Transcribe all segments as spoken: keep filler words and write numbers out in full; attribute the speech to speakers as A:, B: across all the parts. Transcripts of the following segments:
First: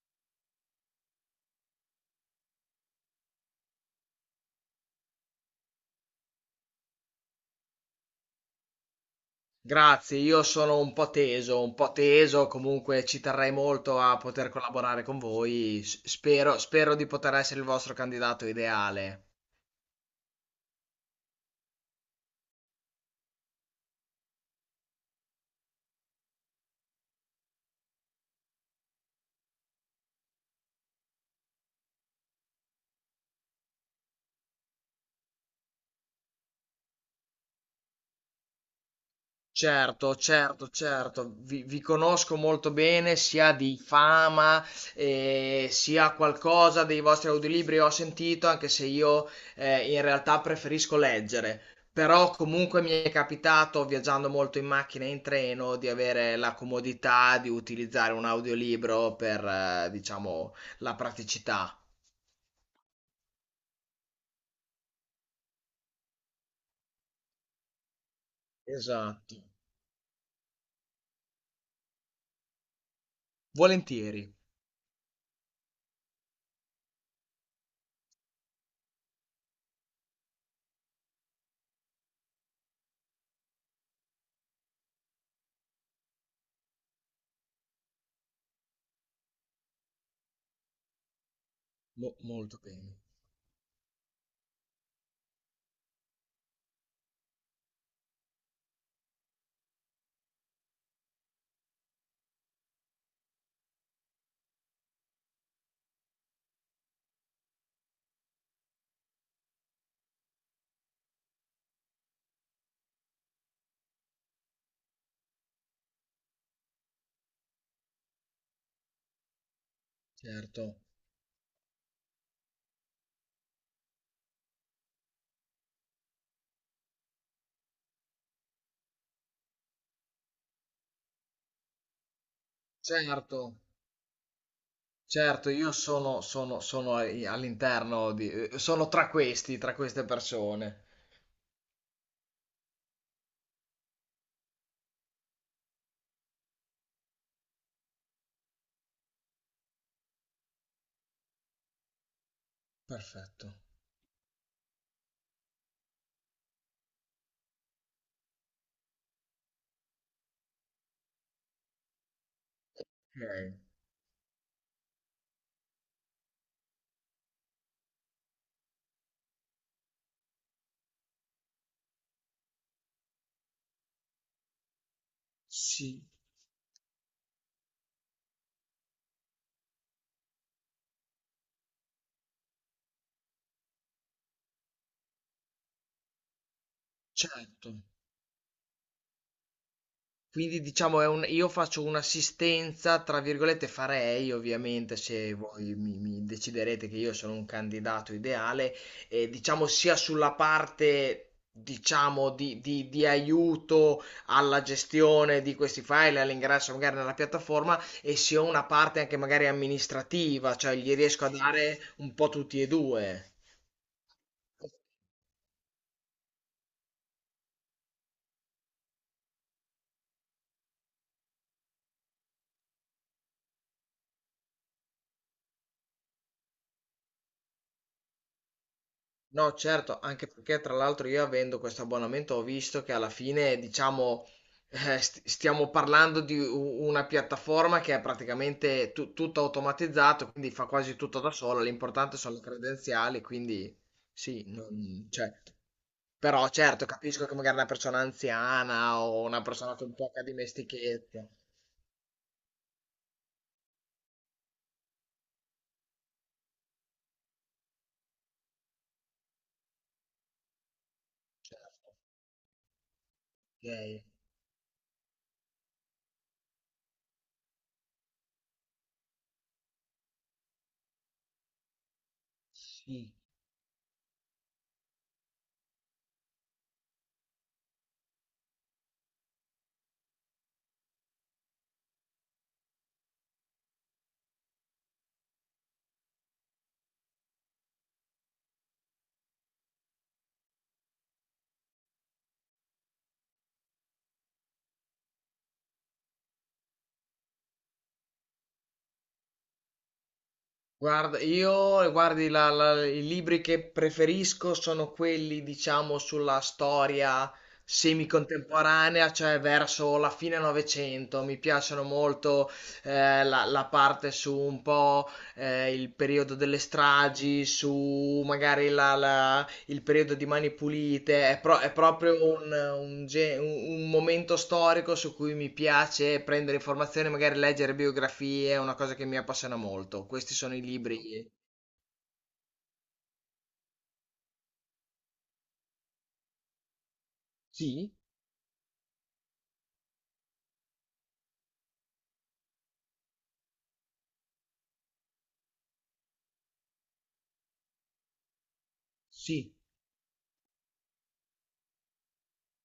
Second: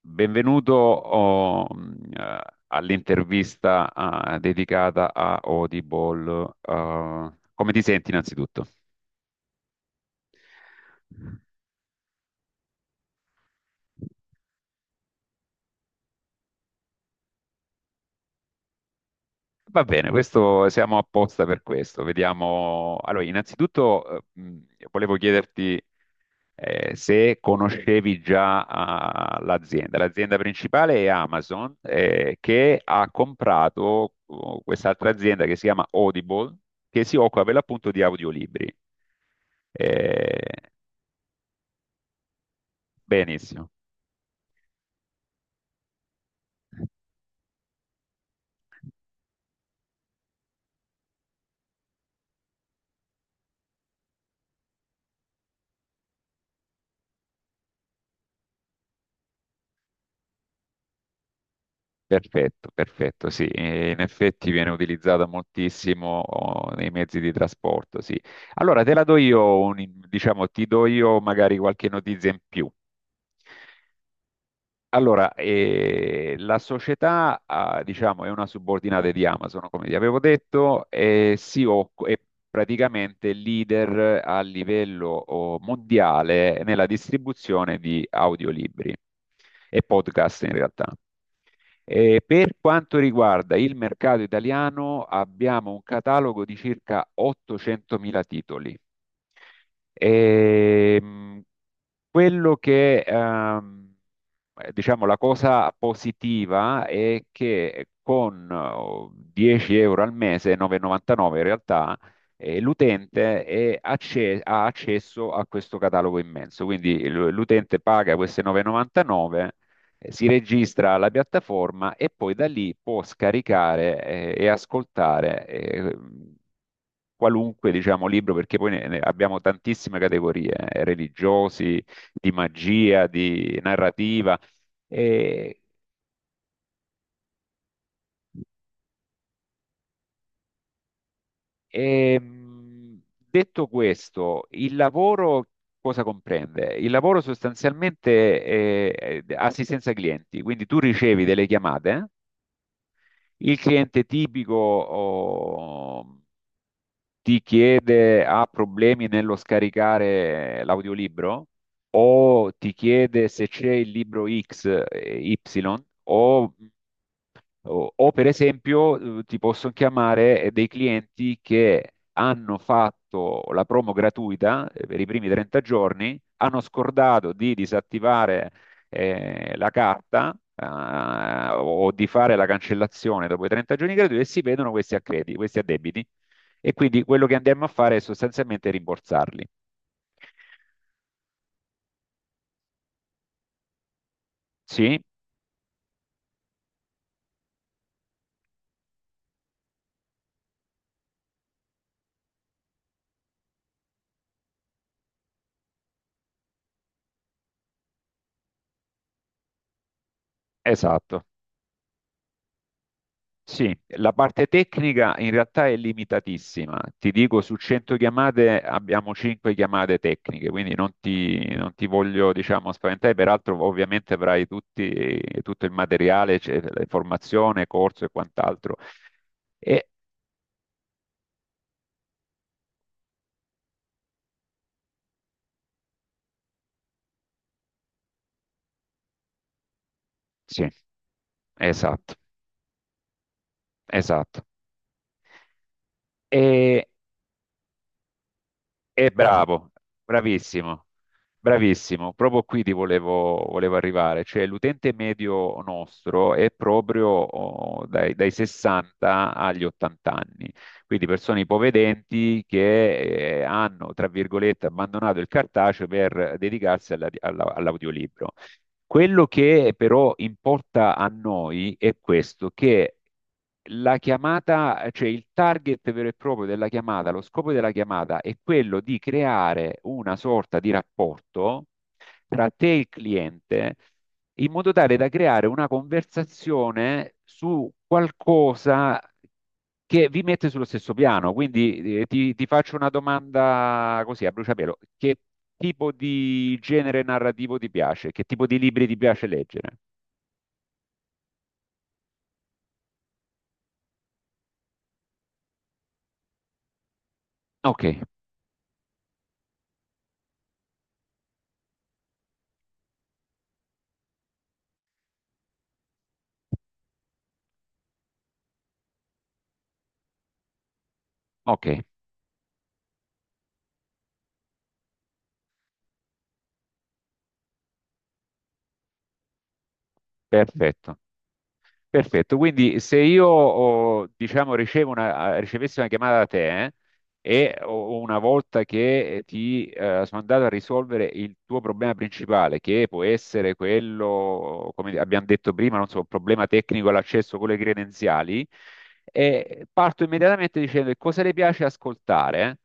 A: Benvenuto oh, mh, eh, all'intervista ah, dedicata a Audible. Ah, come ti senti innanzitutto?
B: Grazie, io sono un po' teso, un po' teso, comunque ci terrei molto a poter collaborare con voi. S- Spero, spero di poter essere il vostro candidato ideale.
A: Va bene, questo, siamo apposta per questo. Vediamo. Allora, innanzitutto eh, mh, volevo chiederti eh, se conoscevi già ah, l'azienda. L'azienda principale è Amazon, eh, che ha comprato oh, quest'altra azienda che si chiama Audible, che si occupa per l'appunto di audiolibri.
B: Certo,
A: Eh,
B: certo, certo, vi, vi conosco molto bene, sia
A: benissimo.
B: di fama, eh, sia qualcosa dei vostri audiolibri ho sentito, anche se io eh, in realtà preferisco leggere, però comunque mi è capitato, viaggiando molto in macchina e in treno, di avere la comodità di utilizzare un audiolibro per, eh, diciamo, la praticità.
A: Perfetto, perfetto, sì. Eh, in effetti viene utilizzata moltissimo oh, nei mezzi di trasporto, sì. Allora te la do
B: Esatto,
A: io, un- diciamo, ti do io magari qualche notizia in più.
B: volentieri.
A: Allora, eh, la società, ah, diciamo, è una subordinata di Amazon, come vi avevo detto, e si occu- è praticamente leader a livello oh, mondiale nella distribuzione di audiolibri e podcast in realtà.
B: Mo-
A: Eh, per
B: molto bene,
A: quanto riguarda il mercato italiano, abbiamo un catalogo di circa ottocentomila titoli. Ehm, quello che ehm, eh, diciamo, la cosa positiva è che con eh, dieci euro al mese, nove e novantanove in realtà, eh, l'utente è acce- ha accesso a questo catalogo immenso. Quindi l- l'utente paga queste nove e novantanove, eh, si
B: certo,
A: registra alla piattaforma e poi da lì può scaricare, eh, e ascoltare. eh, Qualunque, diciamo, libro, perché poi ne- ne abbiamo tantissime categorie, eh, religiosi, di magia,
B: certo.
A: di narrativa,
B: Certo,
A: e,
B: io sono, sono, sono ai- all'interno di... eh, sono tra questi, tra queste persone.
A: ehm, detto questo, il lavoro cosa comprende? Il lavoro sostanzialmente è è assistenza ai clienti, quindi tu ricevi delle chiamate,
B: Perfetto.
A: il cliente tipico oh, ti chiede, ha problemi nello scaricare l'audiolibro o ti chiede se
B: Ok.
A: c'è il libro X, eh, Y o O, o, per esempio, eh, ti posso chiamare eh, dei clienti che hanno fatto la promo gratuita eh, per i primi trenta
B: Sì,
A: giorni, hanno scordato di disattivare eh, la carta eh, o di fare la cancellazione dopo i trenta giorni gratuiti e si vedono questi accrediti, questi addebiti. E quindi quello che andiamo a
B: certo.
A: fare è sostanzialmente rimborsarli.
B: Quindi diciamo è un io faccio un'assistenza, tra virgolette farei ovviamente
A: Sì,
B: se voi mi, mi deciderete che io sono un candidato ideale, eh, diciamo sia sulla parte diciamo di, di- di aiuto alla gestione di questi file, all'ingresso magari nella piattaforma e sia una parte anche magari amministrativa, cioè gli
A: esatto.
B: riesco a dare un po' tutti e due.
A: Sì, la parte tecnica in realtà è limitatissima. Ti dico, su cento chiamate abbiamo cinque chiamate tecniche, quindi non ti, non ti voglio, diciamo, spaventare. Peraltro, ovviamente avrai tutti- tutto il materiale, cioè, la formazione, corso e quant'altro.
B: No,
A: E,
B: certo, anche perché tra l'altro io avendo questo abbonamento ho visto che alla fine, diciamo, eh, st- stiamo parlando di u- una piattaforma che è praticamente tu- tutto automatizzato, quindi fa
A: sì,
B: quasi tutto da sola,
A: esatto,
B: l'importante sono le credenziali, quindi sì,
A: esatto.
B: non- cioè, però certo,
A: E,
B: capisco che magari una persona anziana
A: e
B: o una
A: Bravo, bravo,
B: persona con poca
A: bravissimo.
B: dimestichezza,
A: Bravissimo, proprio qui ti volevo, volevo arrivare, cioè l'utente medio nostro è proprio oh, dai, dai sessanta agli ottanta anni, quindi persone
B: certo,
A: ipovedenti che eh, hanno,
B: ok,
A: tra virgolette, abbandonato il cartaceo per dedicarsi alla- alla- all'audiolibro. Quello che però importa a noi è questo, che
B: sì.
A: la chiamata, cioè il target vero e proprio della chiamata, lo scopo della chiamata è quello di creare una sorta di rapporto tra te e il cliente in modo tale da creare una conversazione su qualcosa che vi mette sullo stesso piano. Quindi eh, ti, ti faccio una domanda così a bruciapelo. Che tipo di genere narrativo ti piace? Che tipo di libri ti piace leggere?
B: Guarda, io guardi, la- la- i libri che preferisco sono quelli, diciamo, sulla storia
A: Ok,
B: semicontemporanea, cioè verso la fine Novecento. Mi piacciono molto eh, la, la parte su un po' eh, il periodo delle stragi, su magari la, la- il periodo di Mani Pulite, è, pro-
A: ok,
B: è proprio un, un ge- un- un momento storico su cui mi piace prendere informazioni, magari leggere biografie, è una cosa che mi appassiona molto. Questi sono i
A: perfetto.
B: libri.
A: Perfetto, quindi se io oh, diciamo, ricevo una- eh, ricevessi una chiamata da te eh, e
B: Sì,
A: o- una volta che eh, ti eh, sono andato a risolvere il tuo problema principale, che può essere quello, come abbiamo detto prima, non so, un problema tecnico all'accesso con le credenziali,
B: sì,
A: eh, parto immediatamente dicendo che cosa le piace ascoltare,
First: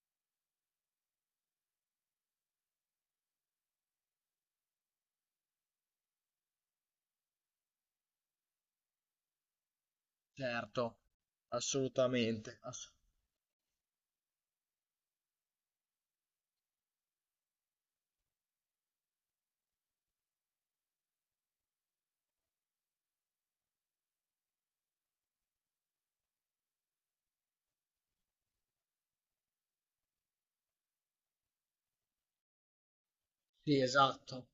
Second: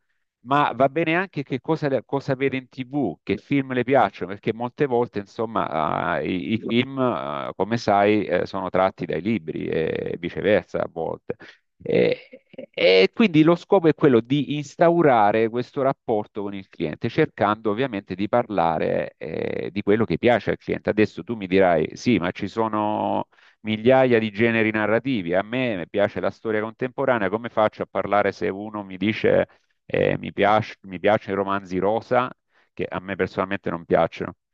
A: ma va bene anche che cosa, cosa vede in T V, che film le piacciono, perché molte volte, insomma, eh, i, i film, eh, come sai, eh, sono tratti dai libri e viceversa a
B: certo,
A: volte. E,
B: assolutamente. Ass-
A: e quindi lo scopo è quello di instaurare questo rapporto con il cliente, cercando ovviamente di parlare, eh, di quello che piace al cliente. Adesso tu mi dirai, sì, ma ci sono migliaia di generi narrativi. A me piace la storia contemporanea, come faccio a parlare se uno mi dice eh, mi piace- mi piacciono i romanzi rosa, che a me personalmente
B: sì,
A: non piacciono.
B: esatto.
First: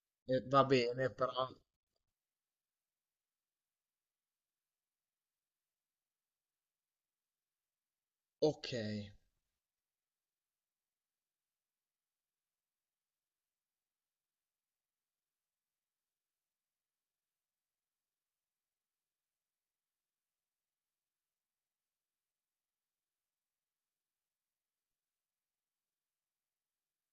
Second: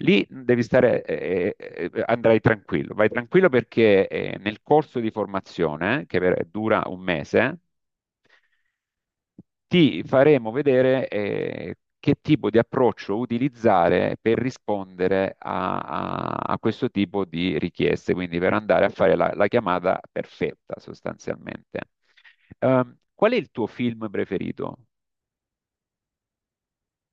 A: Lì
B: Eh,
A: devi
B: va
A: stare,
B: bene, però.
A: eh, eh, eh, andrai tranquillo, vai tranquillo perché eh, nel corso di formazione, che per- dura un mese,
B: Ok.
A: ti faremo vedere eh, che tipo di approccio utilizzare per rispondere a, a- a questo tipo di richieste, quindi per andare a fare la, la chiamata perfetta sostanzialmente. Ehm, qual è il tuo film preferito?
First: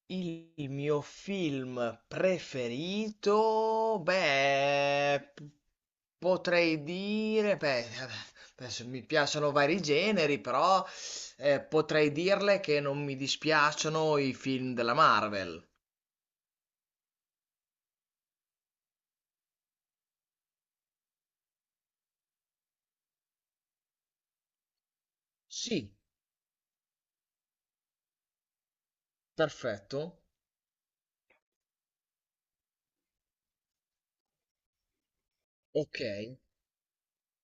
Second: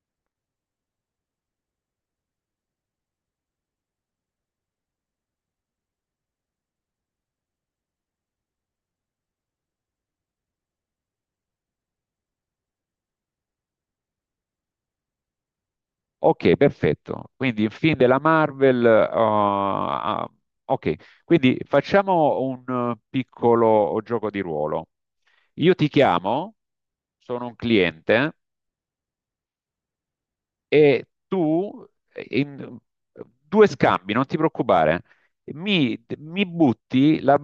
B: Il mio film preferito, beh, p- potrei dire, beh, adesso mi piacciono vari generi, però eh, potrei dirle che non mi dispiacciono i film della Marvel.
A: Ok, perfetto. Quindi il film della Marvel. Ah, ok, quindi facciamo un eh, piccolo gioco di ruolo. Io ti
B: Sì,
A: chiamo, sono un cliente
B: perfetto.
A: e tu eh, in eh, due scambi, non ti preoccupare,
B: Ok.
A: mi, mi butti la,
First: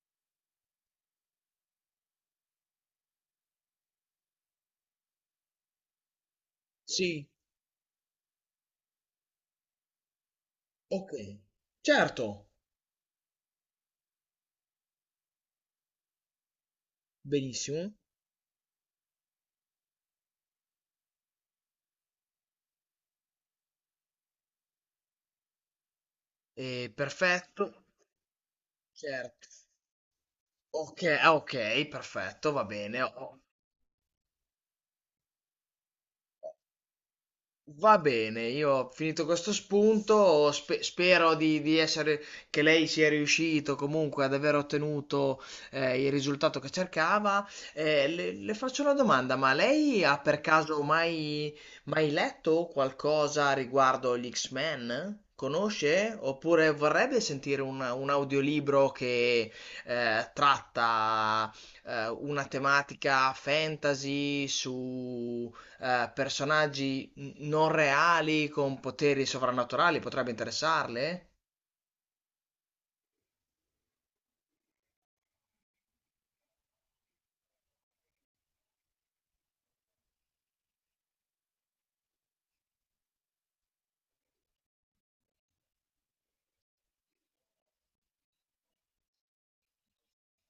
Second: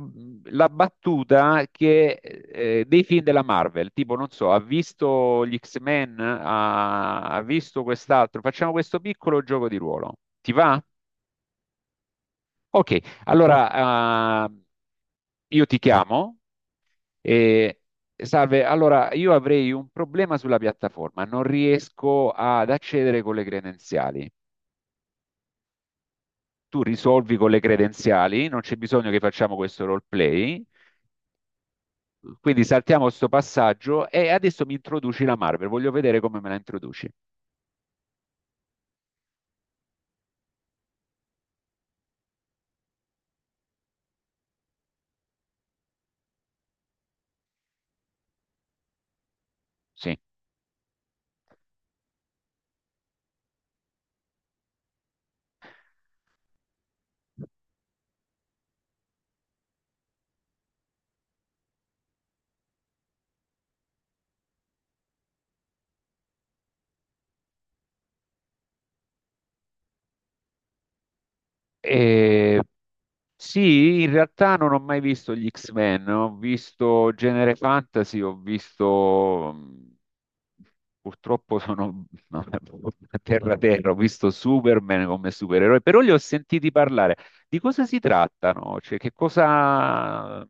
A: la battuta che, eh, dei film della Marvel, tipo, non so, ha visto gli X-Men, ha,
B: Sì,
A: ha visto quest'altro, facciamo questo piccolo gioco di ruolo. Ti va?
B: ok. Certo,
A: Ok, allora ah, io ti chiamo e
B: benissimo.
A: salve, allora io avrei un problema sulla piattaforma, non riesco ad accedere con le credenziali. Tu
B: Eh,
A: risolvi con le
B: perfetto,
A: credenziali, non c'è bisogno che
B: certo.
A: facciamo questo roleplay.
B: Ok, ah, ok, perfetto,
A: Quindi
B: va
A: saltiamo
B: bene.
A: questo
B: ho-
A: passaggio e adesso mi introduci la Marvel, voglio vedere come me la introduci.
B: Va bene, io ho finito questo spunto, spe- spero di, di essere, che lei sia riuscito comunque ad aver ottenuto eh, il risultato che cercava. Eh, le, le faccio una domanda, ma lei
A: Sì.
B: ha per caso mai, mai letto qualcosa riguardo gli X-Men? Conosce? Oppure vorrebbe sentire un, un audiolibro che eh, tratta eh, una tematica fantasy su eh, personaggi n- non reali con poteri sovrannaturali potrebbe interessarle?
A: E- sì, in realtà non ho mai visto gli X-Men, ho visto genere fantasy, ho visto... mm, purtroppo sono a terra terra, ho visto Superman come supereroe, però li ho sentiti parlare. Di cosa si trattano? Cioè, che cosa...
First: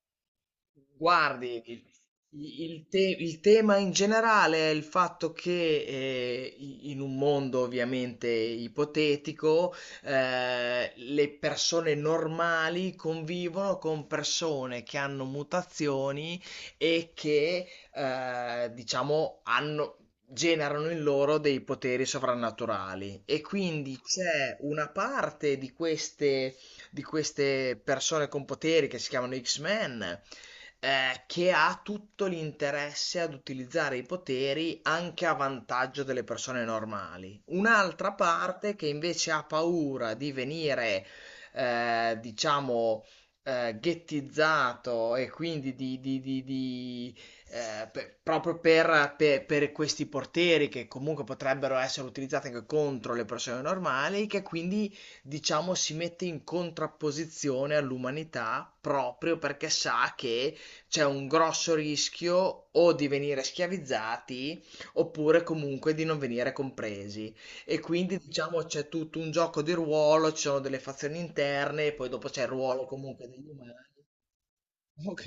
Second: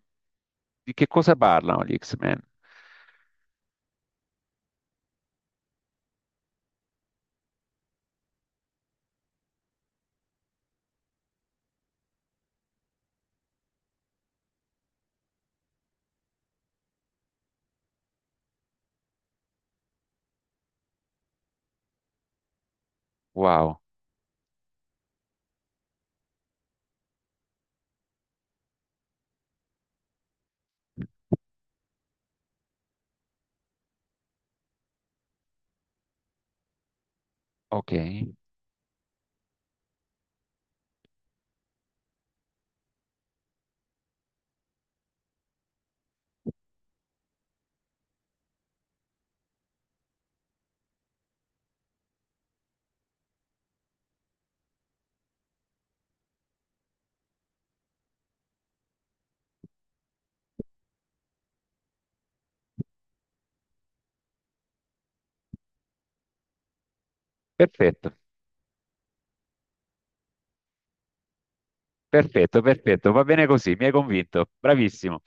A: Di che cosa
B: Guardi, il,
A: parlano gli X-Men?
B: il te- il tema in generale è il fatto che eh, i- in un mondo ovviamente ipotetico, eh, le persone normali convivono con persone che hanno mutazioni e che eh, diciamo hanno, generano in loro dei poteri sovrannaturali e
A: Wow,
B: quindi c'è una parte di queste, di queste persone con poteri che si chiamano X-Men, eh, che ha tutto l'interesse ad utilizzare i poteri anche a vantaggio delle persone normali.
A: ok,
B: Un'altra parte che invece ha paura di venire, eh, diciamo, eh, ghettizzato e quindi di, di- di- di, eh, per- proprio per, per- per questi portieri che comunque potrebbero essere utilizzati anche contro le persone normali, che quindi diciamo si mette in contrapposizione all'umanità proprio perché sa che c'è un grosso rischio o di venire schiavizzati oppure comunque di non venire compresi. E
A: perfetto.
B: quindi diciamo c'è tutto un gioco di ruolo, ci sono delle fazioni interne, e poi dopo c'è il
A: Perfetto,
B: ruolo
A: perfetto, va
B: comunque
A: bene
B: degli umani.
A: così, mi hai convinto, bravissimo.
B: Ok,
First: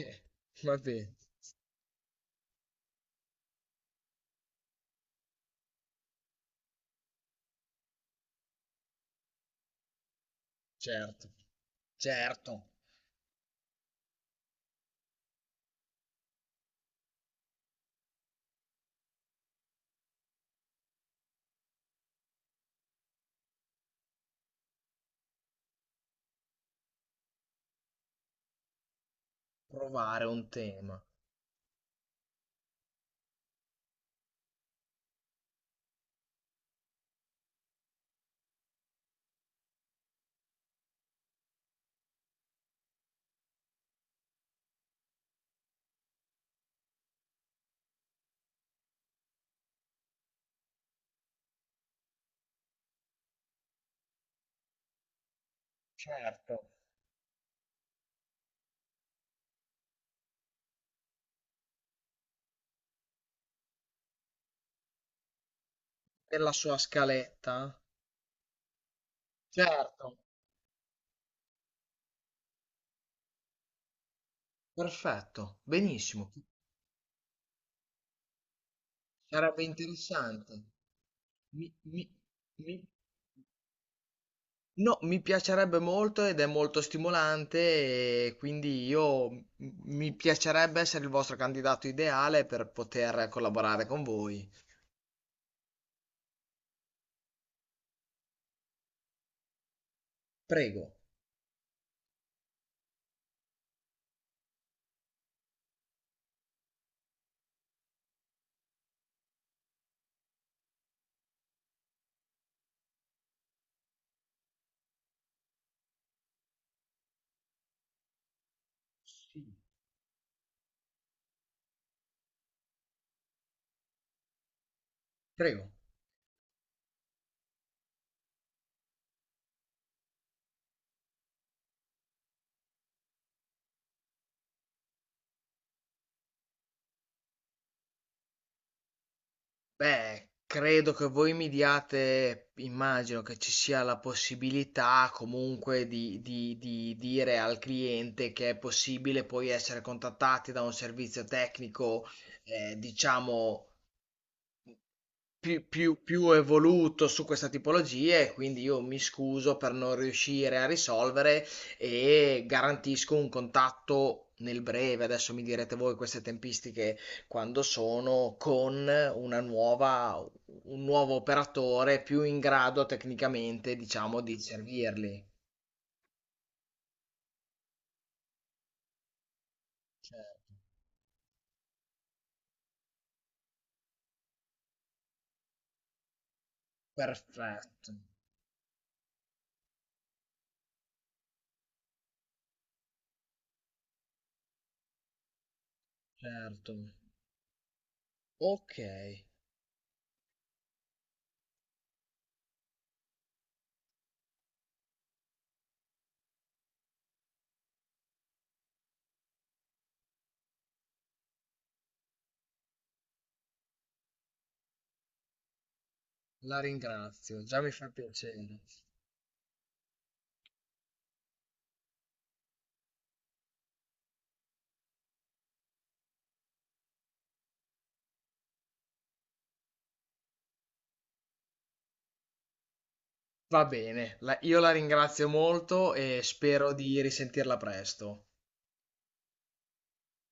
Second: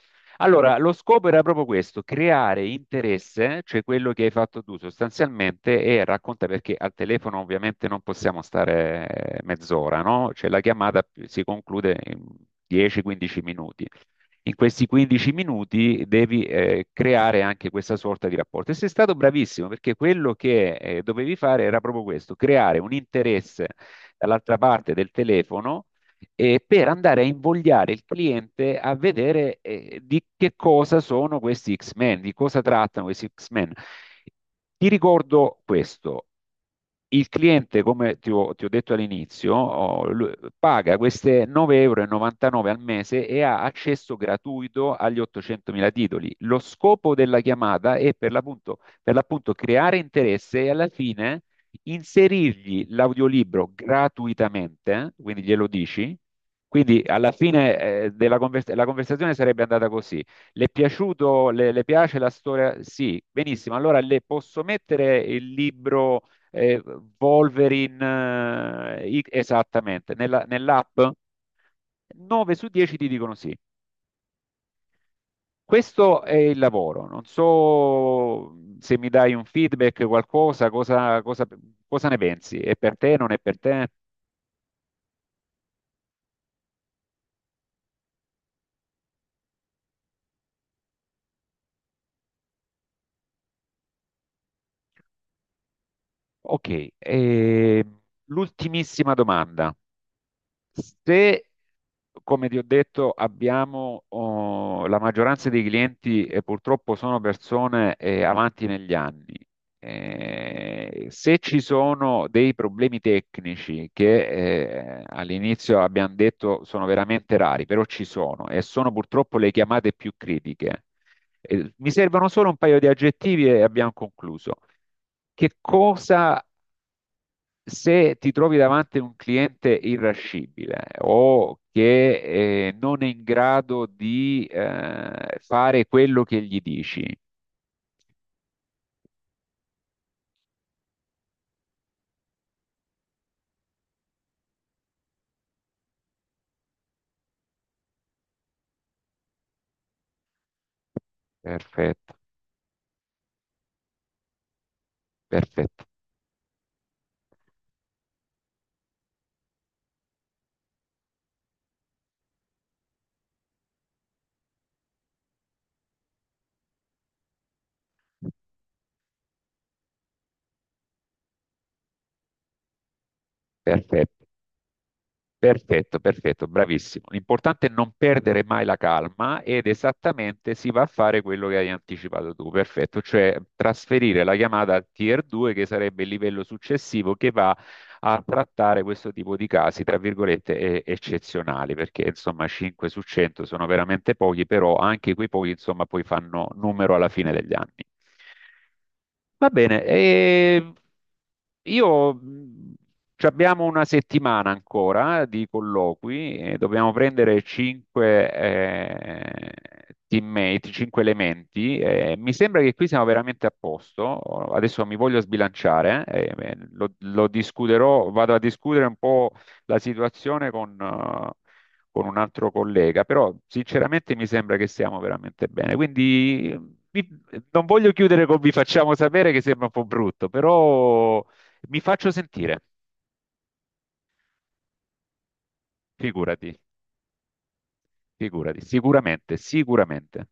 B: va
A: Allora, lo
B: bene,
A: scopo era proprio questo, creare interesse, cioè quello che hai fatto tu sostanzialmente, e racconta perché al telefono ovviamente non possiamo stare eh, mezz'ora, no? Cioè la chiamata
B: certo,
A: si conclude in
B: certo,
A: dieci a quindici minuti. In questi quindici minuti devi eh, creare anche questa sorta di rapporto. E sei stato bravissimo perché quello che eh, dovevi fare era proprio questo, creare un interesse dall'altra parte del telefono eh, per andare a invogliare il cliente a vedere eh, di
B: provare un
A: che cosa
B: tema,
A: sono questi X-Men, di cosa trattano questi X-Men. Ti ricordo questo. Il cliente, come ti ho, ti ho detto all'inizio, oh, lui paga queste nove e novantanove euro al mese e ha accesso gratuito agli ottocentomila titoli. Lo scopo della chiamata è per l'appunto per l'appunto creare interesse e alla fine inserirgli l'audiolibro gratuitamente, quindi glielo dici.
B: certo,
A: Quindi alla fine eh, della convers- la conversazione sarebbe andata così. Le è piaciuto, le, le piace la storia? Sì, benissimo. Allora le posso mettere il libro
B: nella sua
A: eh,
B: scaletta,
A: Wolverine eh, i- esattamente
B: certo,
A: nella- nell'app? nove su dieci ti dicono sì.
B: perfetto,
A: Questo
B: benissimo,
A: è il lavoro, non so se mi dai un
B: sarebbe
A: feedback,
B: interessante.
A: qualcosa, cosa, cosa-
B: Mi, mi,
A: cosa ne pensi? È
B: mi...
A: per te, non è per te?
B: No, mi piacerebbe molto ed è molto stimolante e quindi io m- mi piacerebbe essere il vostro candidato ideale per poter collaborare con voi.
A: Ok, e l'ultimissima domanda.
B: Prego.
A: Se come ti ho detto, abbiamo oh, la maggioranza dei clienti e purtroppo sono persone eh, avanti negli anni. Eh, se ci sono dei problemi tecnici che eh, all'inizio abbiamo detto sono veramente rari, però ci sono e sono purtroppo
B: Sì.
A: le chiamate più critiche. Eh, mi servono solo un paio di aggettivi e abbiamo concluso. Che
B: Prego.
A: cosa se ti trovi davanti un cliente irascibile o che eh, non è in grado di eh, fare quello che gli dici,
B: Beh, credo che voi mi diate, immagino che ci sia la possibilità comunque di, di- di dire al cliente che è possibile poi essere contattati da un servizio tecnico,
A: perfetto,
B: eh, diciamo. Più,
A: perfetto,
B: più, più evoluto su questa tipologia e quindi io mi scuso per non riuscire a risolvere e garantisco un contatto nel breve, adesso mi direte voi queste tempistiche quando sono, con una nuova, un nuovo operatore più in grado tecnicamente, diciamo,
A: perfetto.
B: di servirli.
A: Perfetto, perfetto, bravissimo. L'importante è non perdere mai la calma ed esattamente
B: Certo.
A: si va a fare quello che hai anticipato tu, perfetto, cioè trasferire la chiamata al tier due che sarebbe il livello successivo che va
B: Perfetto,
A: a trattare questo tipo di casi, tra virgolette, e- eccezionali, perché insomma cinque su cento sono veramente pochi, però anche quei pochi insomma poi fanno
B: certo.
A: numero alla fine degli anni.
B: Ok,
A: Va bene, e io mh, ci abbiamo una settimana ancora eh, di colloqui e dobbiamo prendere cinque eh, teammate, cinque elementi. Eh, mi sembra che qui siamo veramente a posto. Adesso mi voglio sbilanciare, eh, eh,
B: la
A: lo, lo
B: ringrazio, già mi fa
A: discuterò, vado a
B: piacere.
A: discutere un po' la situazione con, eh, con un altro collega, però sinceramente mi sembra che siamo veramente bene. Quindi vi- non voglio chiudere con vi facciamo sapere che sembra un po' brutto, però mi faccio sentire.
B: Va bene, la- io la ringrazio molto e
A: Figurati,
B: spero di risentirla presto.
A: figurati, sicuramente, sicuramente.